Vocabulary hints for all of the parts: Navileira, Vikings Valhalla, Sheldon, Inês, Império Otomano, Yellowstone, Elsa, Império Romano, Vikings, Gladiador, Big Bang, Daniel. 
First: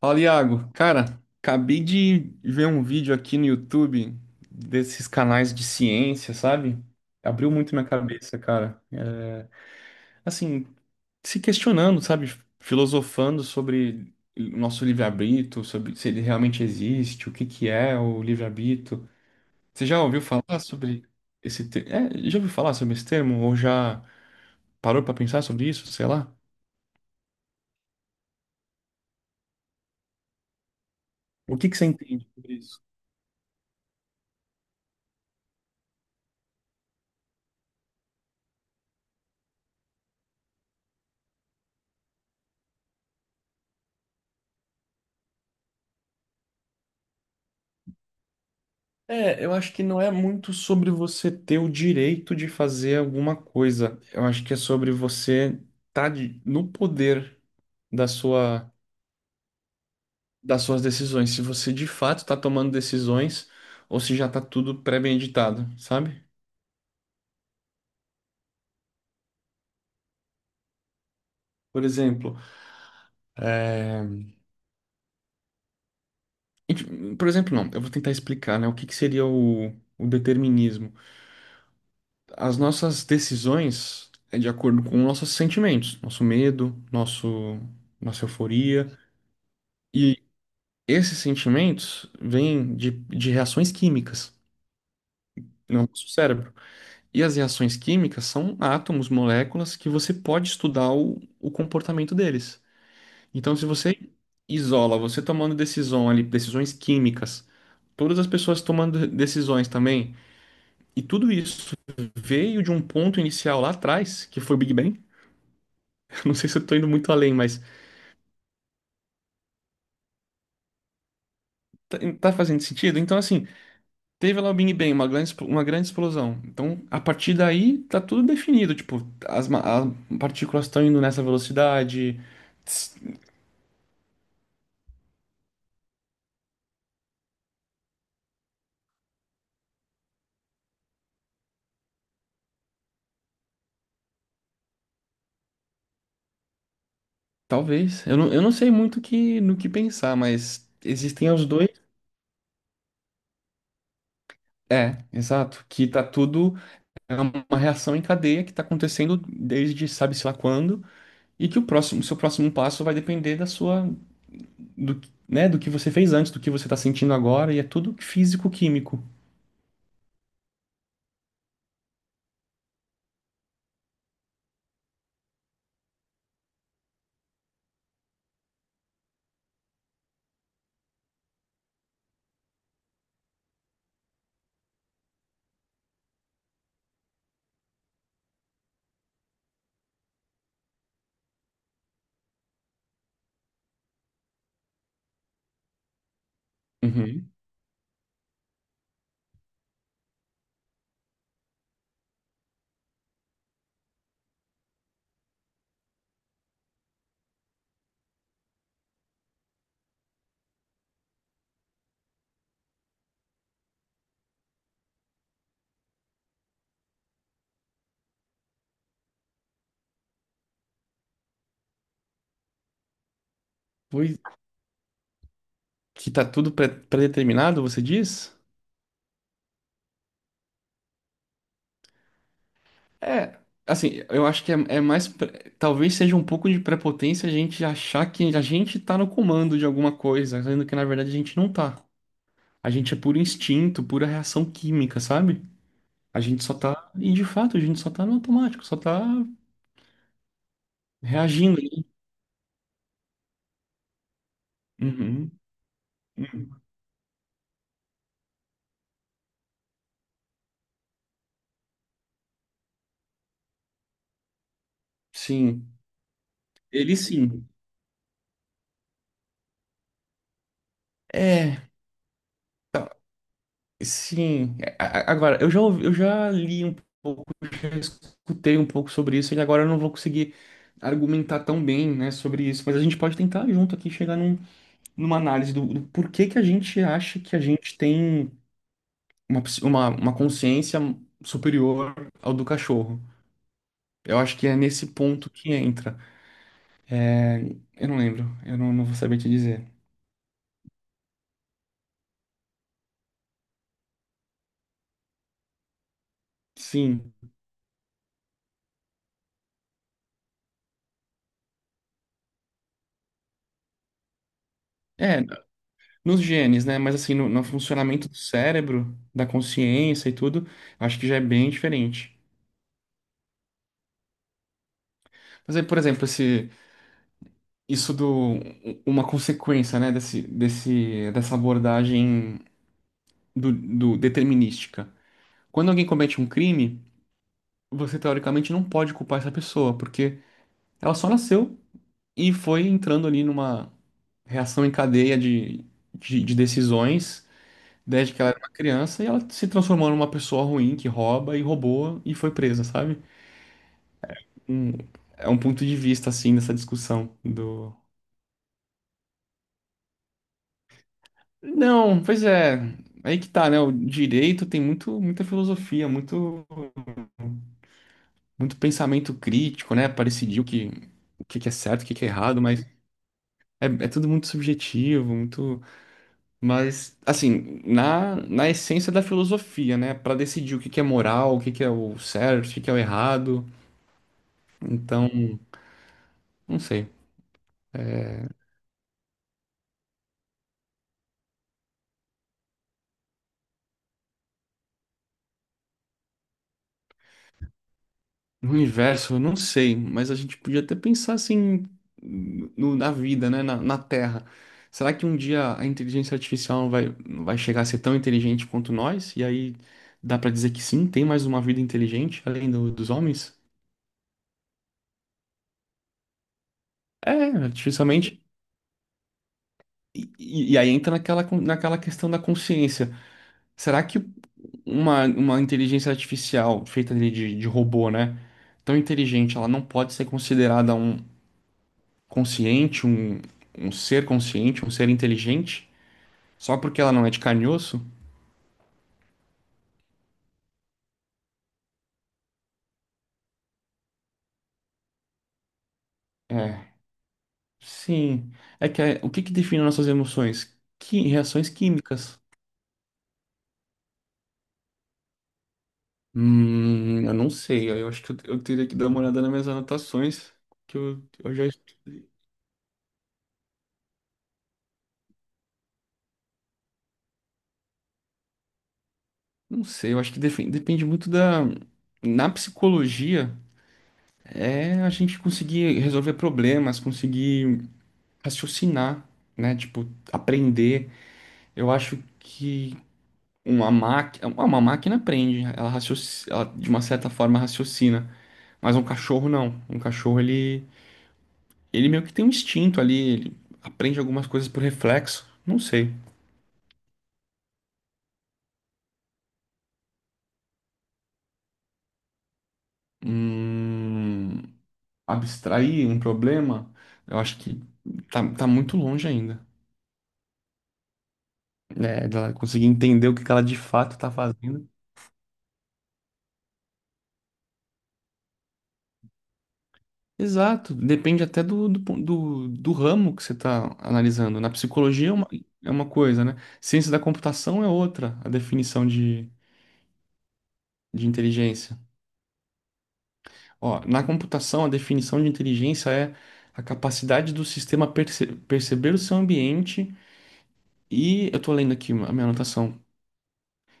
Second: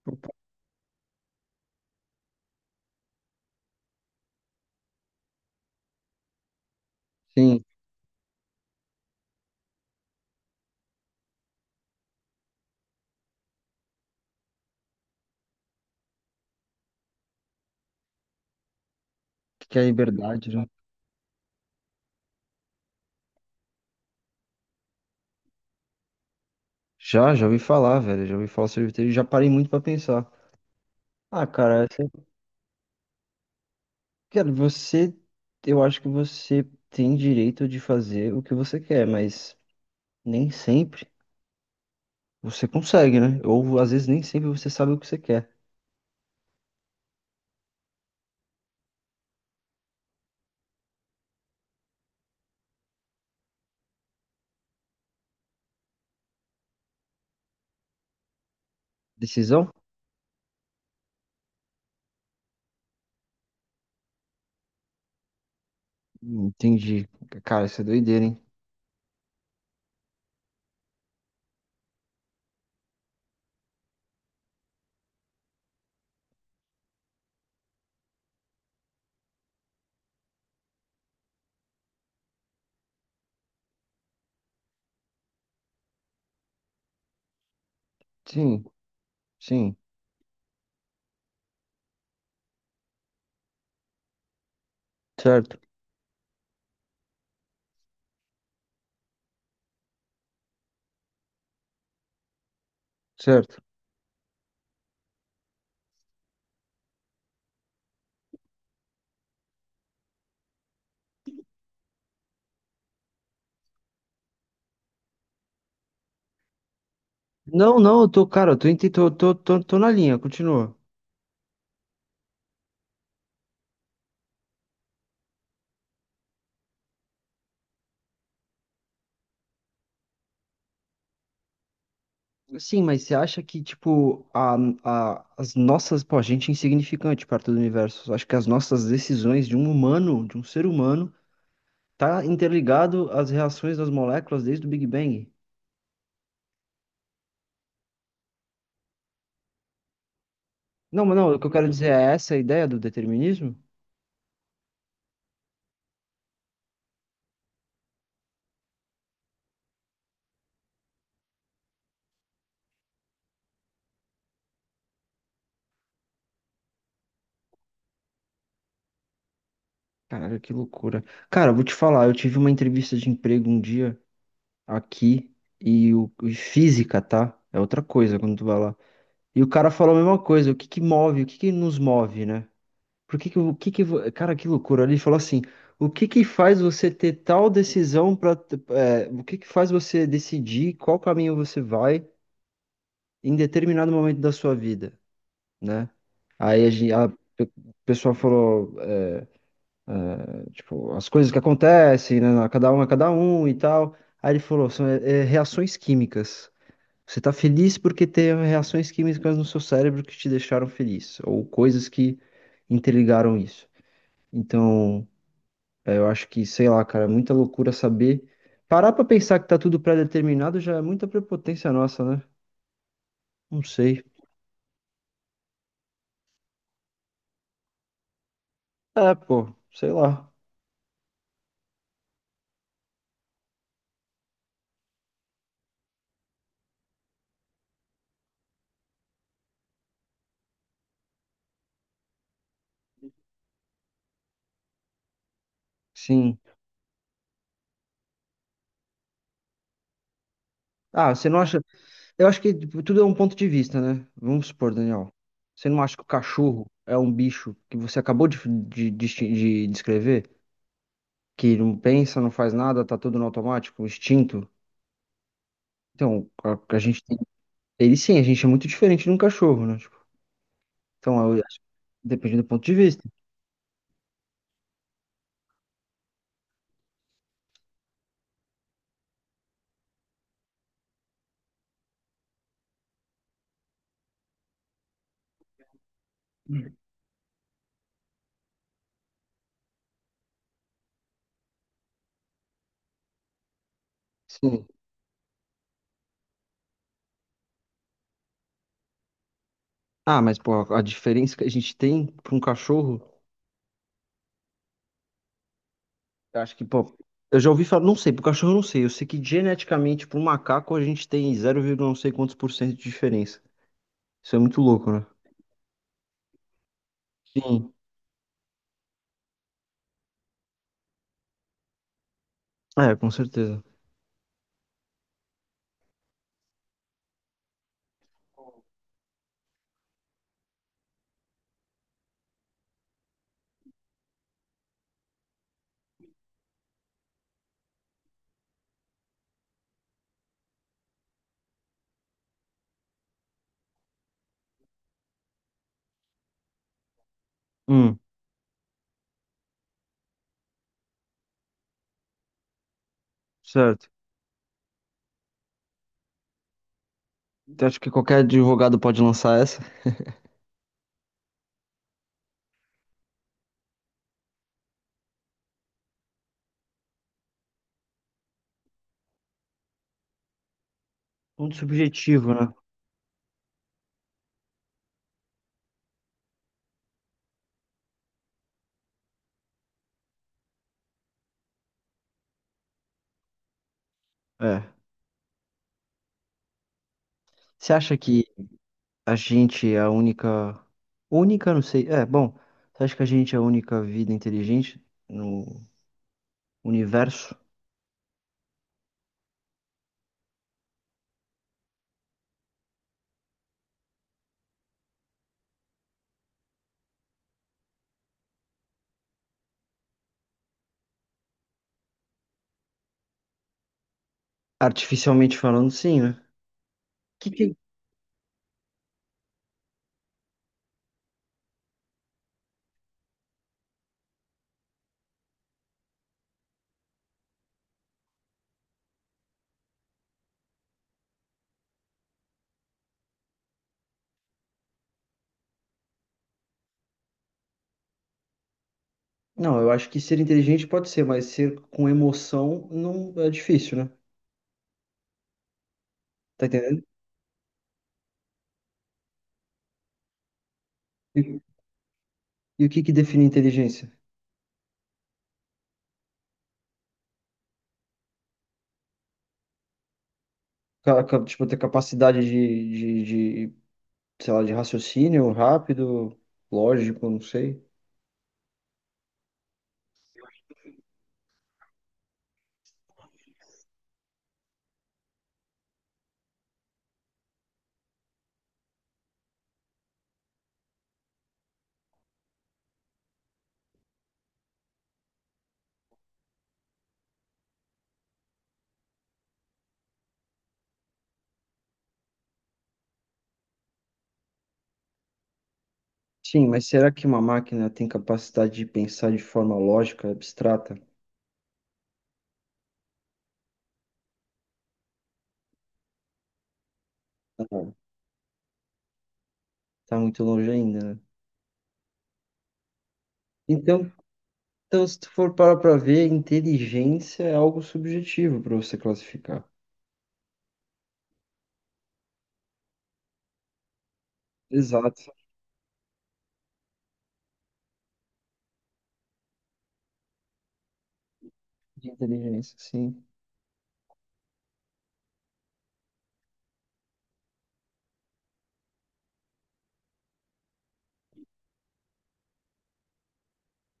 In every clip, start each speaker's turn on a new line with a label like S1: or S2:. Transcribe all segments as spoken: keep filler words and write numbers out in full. S1: Fala, Iago. Cara, acabei de ver um vídeo aqui no YouTube desses canais de ciência, sabe? Abriu
S2: Sim,
S1: muito
S2: o
S1: minha cabeça, cara. É, assim, se questionando, sabe? Filosofando sobre o nosso livre-arbítrio, sobre se ele realmente existe, o que que é o livre-arbítrio.
S2: que que é
S1: Você já ouviu
S2: liberdade,
S1: falar
S2: né?
S1: sobre esse termo? Já ouviu falar sobre esse termo? Ou já parou pra pensar sobre isso? Sei lá.
S2: Já, já ouvi falar, velho. Já ouvi falar sobre vitreiro e já parei muito pra pensar. Ah,
S1: O que que
S2: cara,
S1: você
S2: você,
S1: entende sobre isso?
S2: cara, você, eu acho que você tem direito de fazer o que você quer, mas nem sempre você consegue, né? Ou às vezes nem sempre você sabe o que você quer.
S1: É, eu acho que não é muito sobre você ter o direito de fazer alguma coisa. Eu acho que é sobre você estar no poder da sua,
S2: Decisão?
S1: das suas decisões. Se você de fato está tomando decisões ou se já está tudo pré-meditado, sabe?
S2: Hum, Entendi. Cara, isso é doideira, hein?
S1: Por exemplo, é, e, por exemplo, não, eu vou tentar explicar, né, o que que seria o, o determinismo. As nossas decisões é de acordo com nossos sentimentos, nosso medo, nosso, nossa
S2: Sim,
S1: euforia.
S2: sim.
S1: Esses sentimentos vêm de, de reações químicas
S2: Certo,
S1: no nosso cérebro. E as reações químicas são átomos, moléculas que você pode estudar o, o comportamento deles. Então,
S2: certo.
S1: se você isola, você tomando decisão ali, decisões químicas, todas as pessoas tomando decisões também, e tudo isso veio de um ponto inicial lá atrás, que foi o Big Bang. Não sei se eu estou indo muito além, mas
S2: Não, não, eu tô, cara, eu tô, ente- tô, tô, tô, tô na linha, continua.
S1: tá, tá fazendo sentido? Então, assim. Teve lá o Big Bang, uma grande, expl- uma grande explosão. Então, a partir daí, tá tudo definido. Tipo, as, ma- as partículas estão indo nessa velocidade.
S2: Sim,
S1: Tss,
S2: mas você acha que, tipo, a, a, as nossas, pô, a gente é insignificante perto do universo. Eu acho que as nossas decisões de um humano, de um ser humano, tá interligado às reações das moléculas desde o Big Bang.
S1: Talvez. Eu não, eu não sei muito que, no que pensar, mas
S2: Não, mas
S1: existem
S2: não, o
S1: os
S2: que eu quero
S1: dois.
S2: dizer é essa a ideia do determinismo?
S1: É, exato. Que tá tudo. É uma reação em cadeia que tá acontecendo desde sabe-se lá quando. E que o próximo, seu próximo passo vai depender da sua. Do, que- né, do que você fez antes, do que você tá sentindo agora. E é tudo físico-químico.
S2: Caralho, que loucura. Cara, eu vou te falar, eu tive uma entrevista de emprego um dia aqui e o e física, tá? É outra coisa quando tu vai lá. E o cara falou a mesma coisa, o que que move, o que que nos move, né? Por que que, o que que, vo- Cara, que loucura. Ele falou assim, o que que faz você ter tal decisão para, o que que faz você decidir qual caminho você vai em determinado momento da sua vida, né? Aí a, gen- a
S1: Uhum.
S2: pe- O pessoal falou, é, tipo, as coisas que acontecem, né? na- Cada um é cada um e tal. Aí ele falou, são é, é, reações químicas. Você tá feliz porque tem reações químicas no seu cérebro que te deixaram feliz, ou coisas que interligaram isso. Então é, eu acho que, sei lá, cara, é muita loucura saber. Parar pra pensar que tá tudo pré-determinado já é muita prepotência nossa, né? Não sei.
S1: Pois Que tá tudo pré- pré-determinado, você diz?
S2: É, pô, sei lá.
S1: É, assim, eu acho que é, é mais. pre- Talvez seja um pouco de prepotência a gente achar que a gente tá no comando de alguma coisa, sendo que na verdade a gente não tá. A gente é puro instinto, pura reação química, sabe? A
S2: Sim.
S1: gente só tá. E de fato, a gente só tá no automático, só tá
S2: Ah, você não
S1: reagindo
S2: acha.
S1: ali.
S2: Eu acho que tipo, tudo é um ponto de vista, né? Vamos supor, Daniel.
S1: Uhum.
S2: Você não acha que o cachorro é um bicho que você acabou de, de, de, de descrever? Que não pensa, não faz nada, tá tudo no automático, instinto?
S1: Sim.
S2: Então, a, a
S1: Ele
S2: gente tem.
S1: sim.
S2: Ele sim, a gente é muito diferente de um cachorro, né? Tipo, então, eu acho
S1: É.
S2: que depende do ponto de vista.
S1: Sim, a- a- agora eu já ouvi- eu já li um pouco, já escutei um pouco sobre isso e agora eu não vou conseguir argumentar tão bem, né, sobre isso, mas a gente pode tentar junto aqui chegar num- numa análise do, do porquê que a gente acha que a gente tem uma, ps- uma, uma consciência superior ao do cachorro. Eu acho que é
S2: Sim.
S1: nesse ponto que entra. Eu não lembro, eu não, não vou saber te dizer.
S2: Ah, mas pô, a diferença que a gente tem para um cachorro, eu acho que, pô,
S1: Sim.
S2: eu já ouvi falar, não sei, pro cachorro eu não sei, eu sei que geneticamente pro macaco a gente tem zero vírgula não sei quantos por cento de diferença. Isso é muito louco, né?
S1: É nos genes, né? Mas assim, no, no
S2: Sim.
S1: funcionamento do cérebro, da consciência e tudo, acho que já é bem diferente.
S2: É, com certeza.
S1: Mas aí, por exemplo, esse, isso do, uma consequência, né, desse, desse, dessa abordagem do, do determinística. Quando alguém comete um crime, você teoricamente não pode culpar essa pessoa, porque ela só nasceu e foi entrando ali numa reação em cadeia de, de, de decisões.
S2: Hum,
S1: Desde que ela era uma criança e ela se transformou numa pessoa ruim que rouba e roubou e foi presa, sabe?
S2: certo.
S1: um, é um ponto de vista, assim, nessa discussão
S2: Então
S1: do...
S2: acho que qualquer advogado pode lançar essa.
S1: Não, pois é, aí que tá, né? O direito tem muito, muita filosofia, muito, muito pensamento crítico, né? Para decidir o que, o que que é
S2: Muito
S1: certo, o que que é
S2: subjetivo,
S1: errado,
S2: né?
S1: mas é, é tudo muito subjetivo, muito... Mas, assim, na, na essência da filosofia, né? Para decidir o que que é moral, o que que é o certo, o que que é o errado,
S2: É.
S1: então, não sei.
S2: Você acha que a gente é a única. Única, não sei. É, bom. Você acha que a gente é a única vida inteligente no universo?
S1: No universo, eu não sei, mas a gente podia até pensar assim no- na vida, né? Na, na Terra. Será que um dia a inteligência artificial vai, vai chegar a ser tão inteligente quanto nós? E aí dá pra dizer que sim, tem mais uma vida inteligente além do- dos homens?
S2: Artificialmente falando, sim, né?
S1: É,
S2: que, que,
S1: artificialmente. E, e- e aí entra naquela, con- naquela questão da consciência. Será que uma, uma inteligência artificial feita ali de, de robô, né? Tão inteligente, ela não pode ser considerada um, consciente, um, um ser consciente, um ser inteligente, só porque ela não é de carne e osso?
S2: Não, eu acho que ser inteligente pode ser, mas ser com emoção não é difícil, né? Tá
S1: É,
S2: entendendo?
S1: sim. É que é- o que que define nossas emoções? Que
S2: E,
S1: reações químicas?
S2: e o que que define inteligência?
S1: Hum, eu não sei. Eu acho que eu, eu teria que dar uma olhada nas minhas anotações, que
S2: Ca-
S1: eu,
S2: ca-
S1: eu já
S2: Tipo, ter capacidade de, de, de, sei lá, de raciocínio rápido, lógico, não sei.
S1: não sei. Eu acho que defe- depende muito da na psicologia é a gente conseguir resolver problemas, conseguir raciocinar, né? Tipo, aprender. Eu acho que Uma máquina, uma máquina aprende, ela, racioci- ela de uma certa forma raciocina, mas um cachorro não. Um cachorro ele ele meio que tem um instinto ali, ele aprende algumas coisas por reflexo, não sei.
S2: Sim, mas será que uma máquina tem capacidade de pensar de forma lógica, abstrata?
S1: Hum, abstrair um problema, eu acho que
S2: Não.
S1: tá, tá muito longe ainda,
S2: Tá muito longe ainda, né?
S1: né, dela conseguir entender o que que ela de
S2: Então,
S1: fato tá fazendo.
S2: então, se tu for parar pra ver, inteligência é algo subjetivo para você classificar.
S1: Exato, depende até do, do, pon- do, do ramo que você está analisando. Na psicologia
S2: Exato,
S1: é uma, é uma coisa, né? Ciência da computação é outra, a definição de, de inteligência.
S2: de inteligência, sim.
S1: Ó, na computação, a definição de inteligência é a capacidade do sistema perce- perceber o seu ambiente e, eu estou lendo aqui a minha anotação,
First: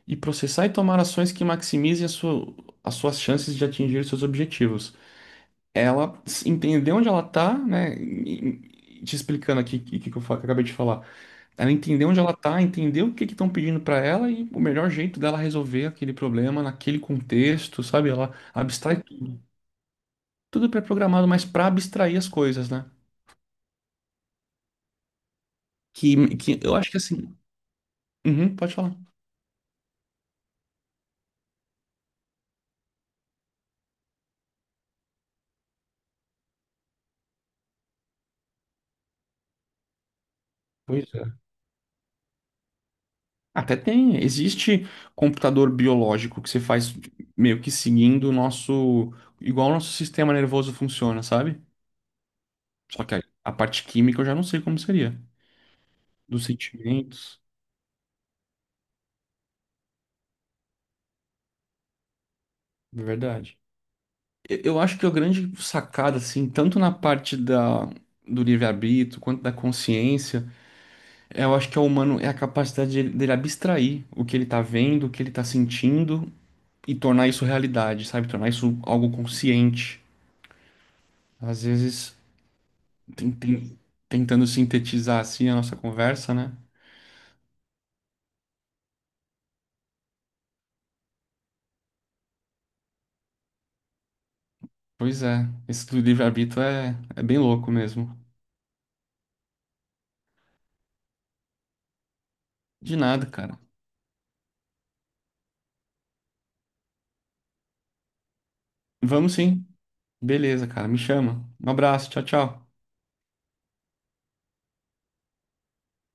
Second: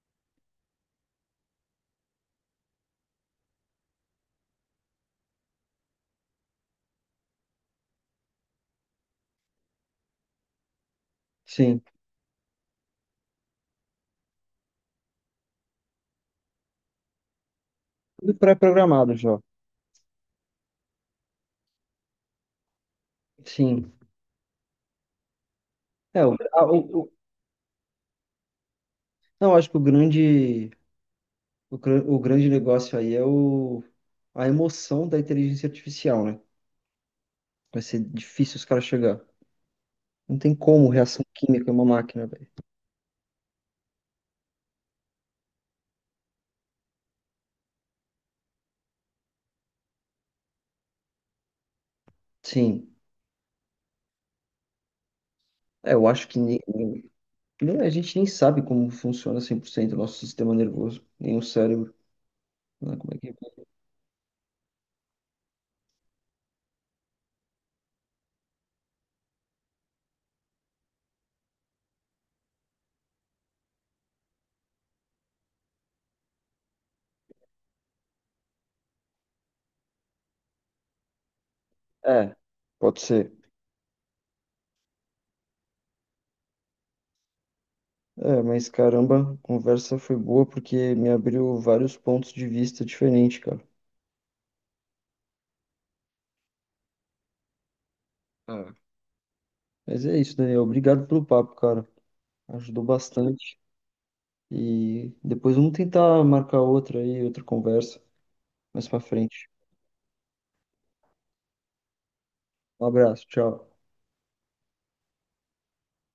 S1: e processar e tomar ações que maximizem a sua, as suas chances de atingir seus objetivos. Ela s- entender onde ela está, né? E- e- Te explicando aqui o que, que eu fa- que eu acabei de falar. Ela
S2: Sim.
S1: entender onde ela tá, entender o que que estão pedindo para ela e o melhor jeito dela resolver aquele problema naquele contexto, sabe? Ela
S2: Tudo
S1: abstrai
S2: pré-programado
S1: tudo.
S2: já.
S1: Tudo pré-programado, mas para abstrair as coisas, né?
S2: Sim. É, o,
S1: Que, que
S2: a-
S1: eu
S2: o-
S1: acho que
S2: o-
S1: assim. Uhum, pode falar.
S2: Não, acho que o grande, o, gran- o grande negócio aí é o, a emoção da inteligência artificial, né? Vai ser difícil os caras chegar. Não tem como
S1: Pois é.
S2: reação química em uma máquina, velho.
S1: Até tem, existe computador biológico que você faz meio que seguindo o nosso, igual o nosso sistema nervoso funciona, sabe?
S2: Sim.
S1: Só que a, a parte química eu já não sei como seria,
S2: É, eu acho que
S1: dos
S2: ni- ni-
S1: sentimentos,
S2: nem- a gente nem sabe como funciona cem por cento o nosso sistema nervoso, nem o cérebro, né?
S1: de
S2: Como é que...
S1: verdade. Eu eu acho que a grande sacada, assim, tanto na parte da, do livre-arbítrio quanto da consciência, é, eu acho que é o humano é a capacidade de- dele abstrair o que ele tá vendo, o que ele tá sentindo e tornar isso realidade, sabe? Tornar isso algo consciente. Às vezes,
S2: É, pode
S1: tem-
S2: ser.
S1: tem- tentando sintetizar assim a nossa conversa, né?
S2: É, mas caramba, a conversa foi boa porque me abriu vários pontos de vista diferentes, cara.
S1: Pois é, esse do livre-arbítrio é, é bem louco mesmo.
S2: É. Mas é isso, Daniel. Obrigado pelo papo, cara. Ajudou
S1: De nada,
S2: bastante.
S1: cara.
S2: E depois vamos tentar marcar outra aí, outra conversa mais pra
S1: Vamos
S2: frente.
S1: sim. Beleza, cara. Me chama. Um abraço. Tchau, tchau.
S2: Um abraço, tchau.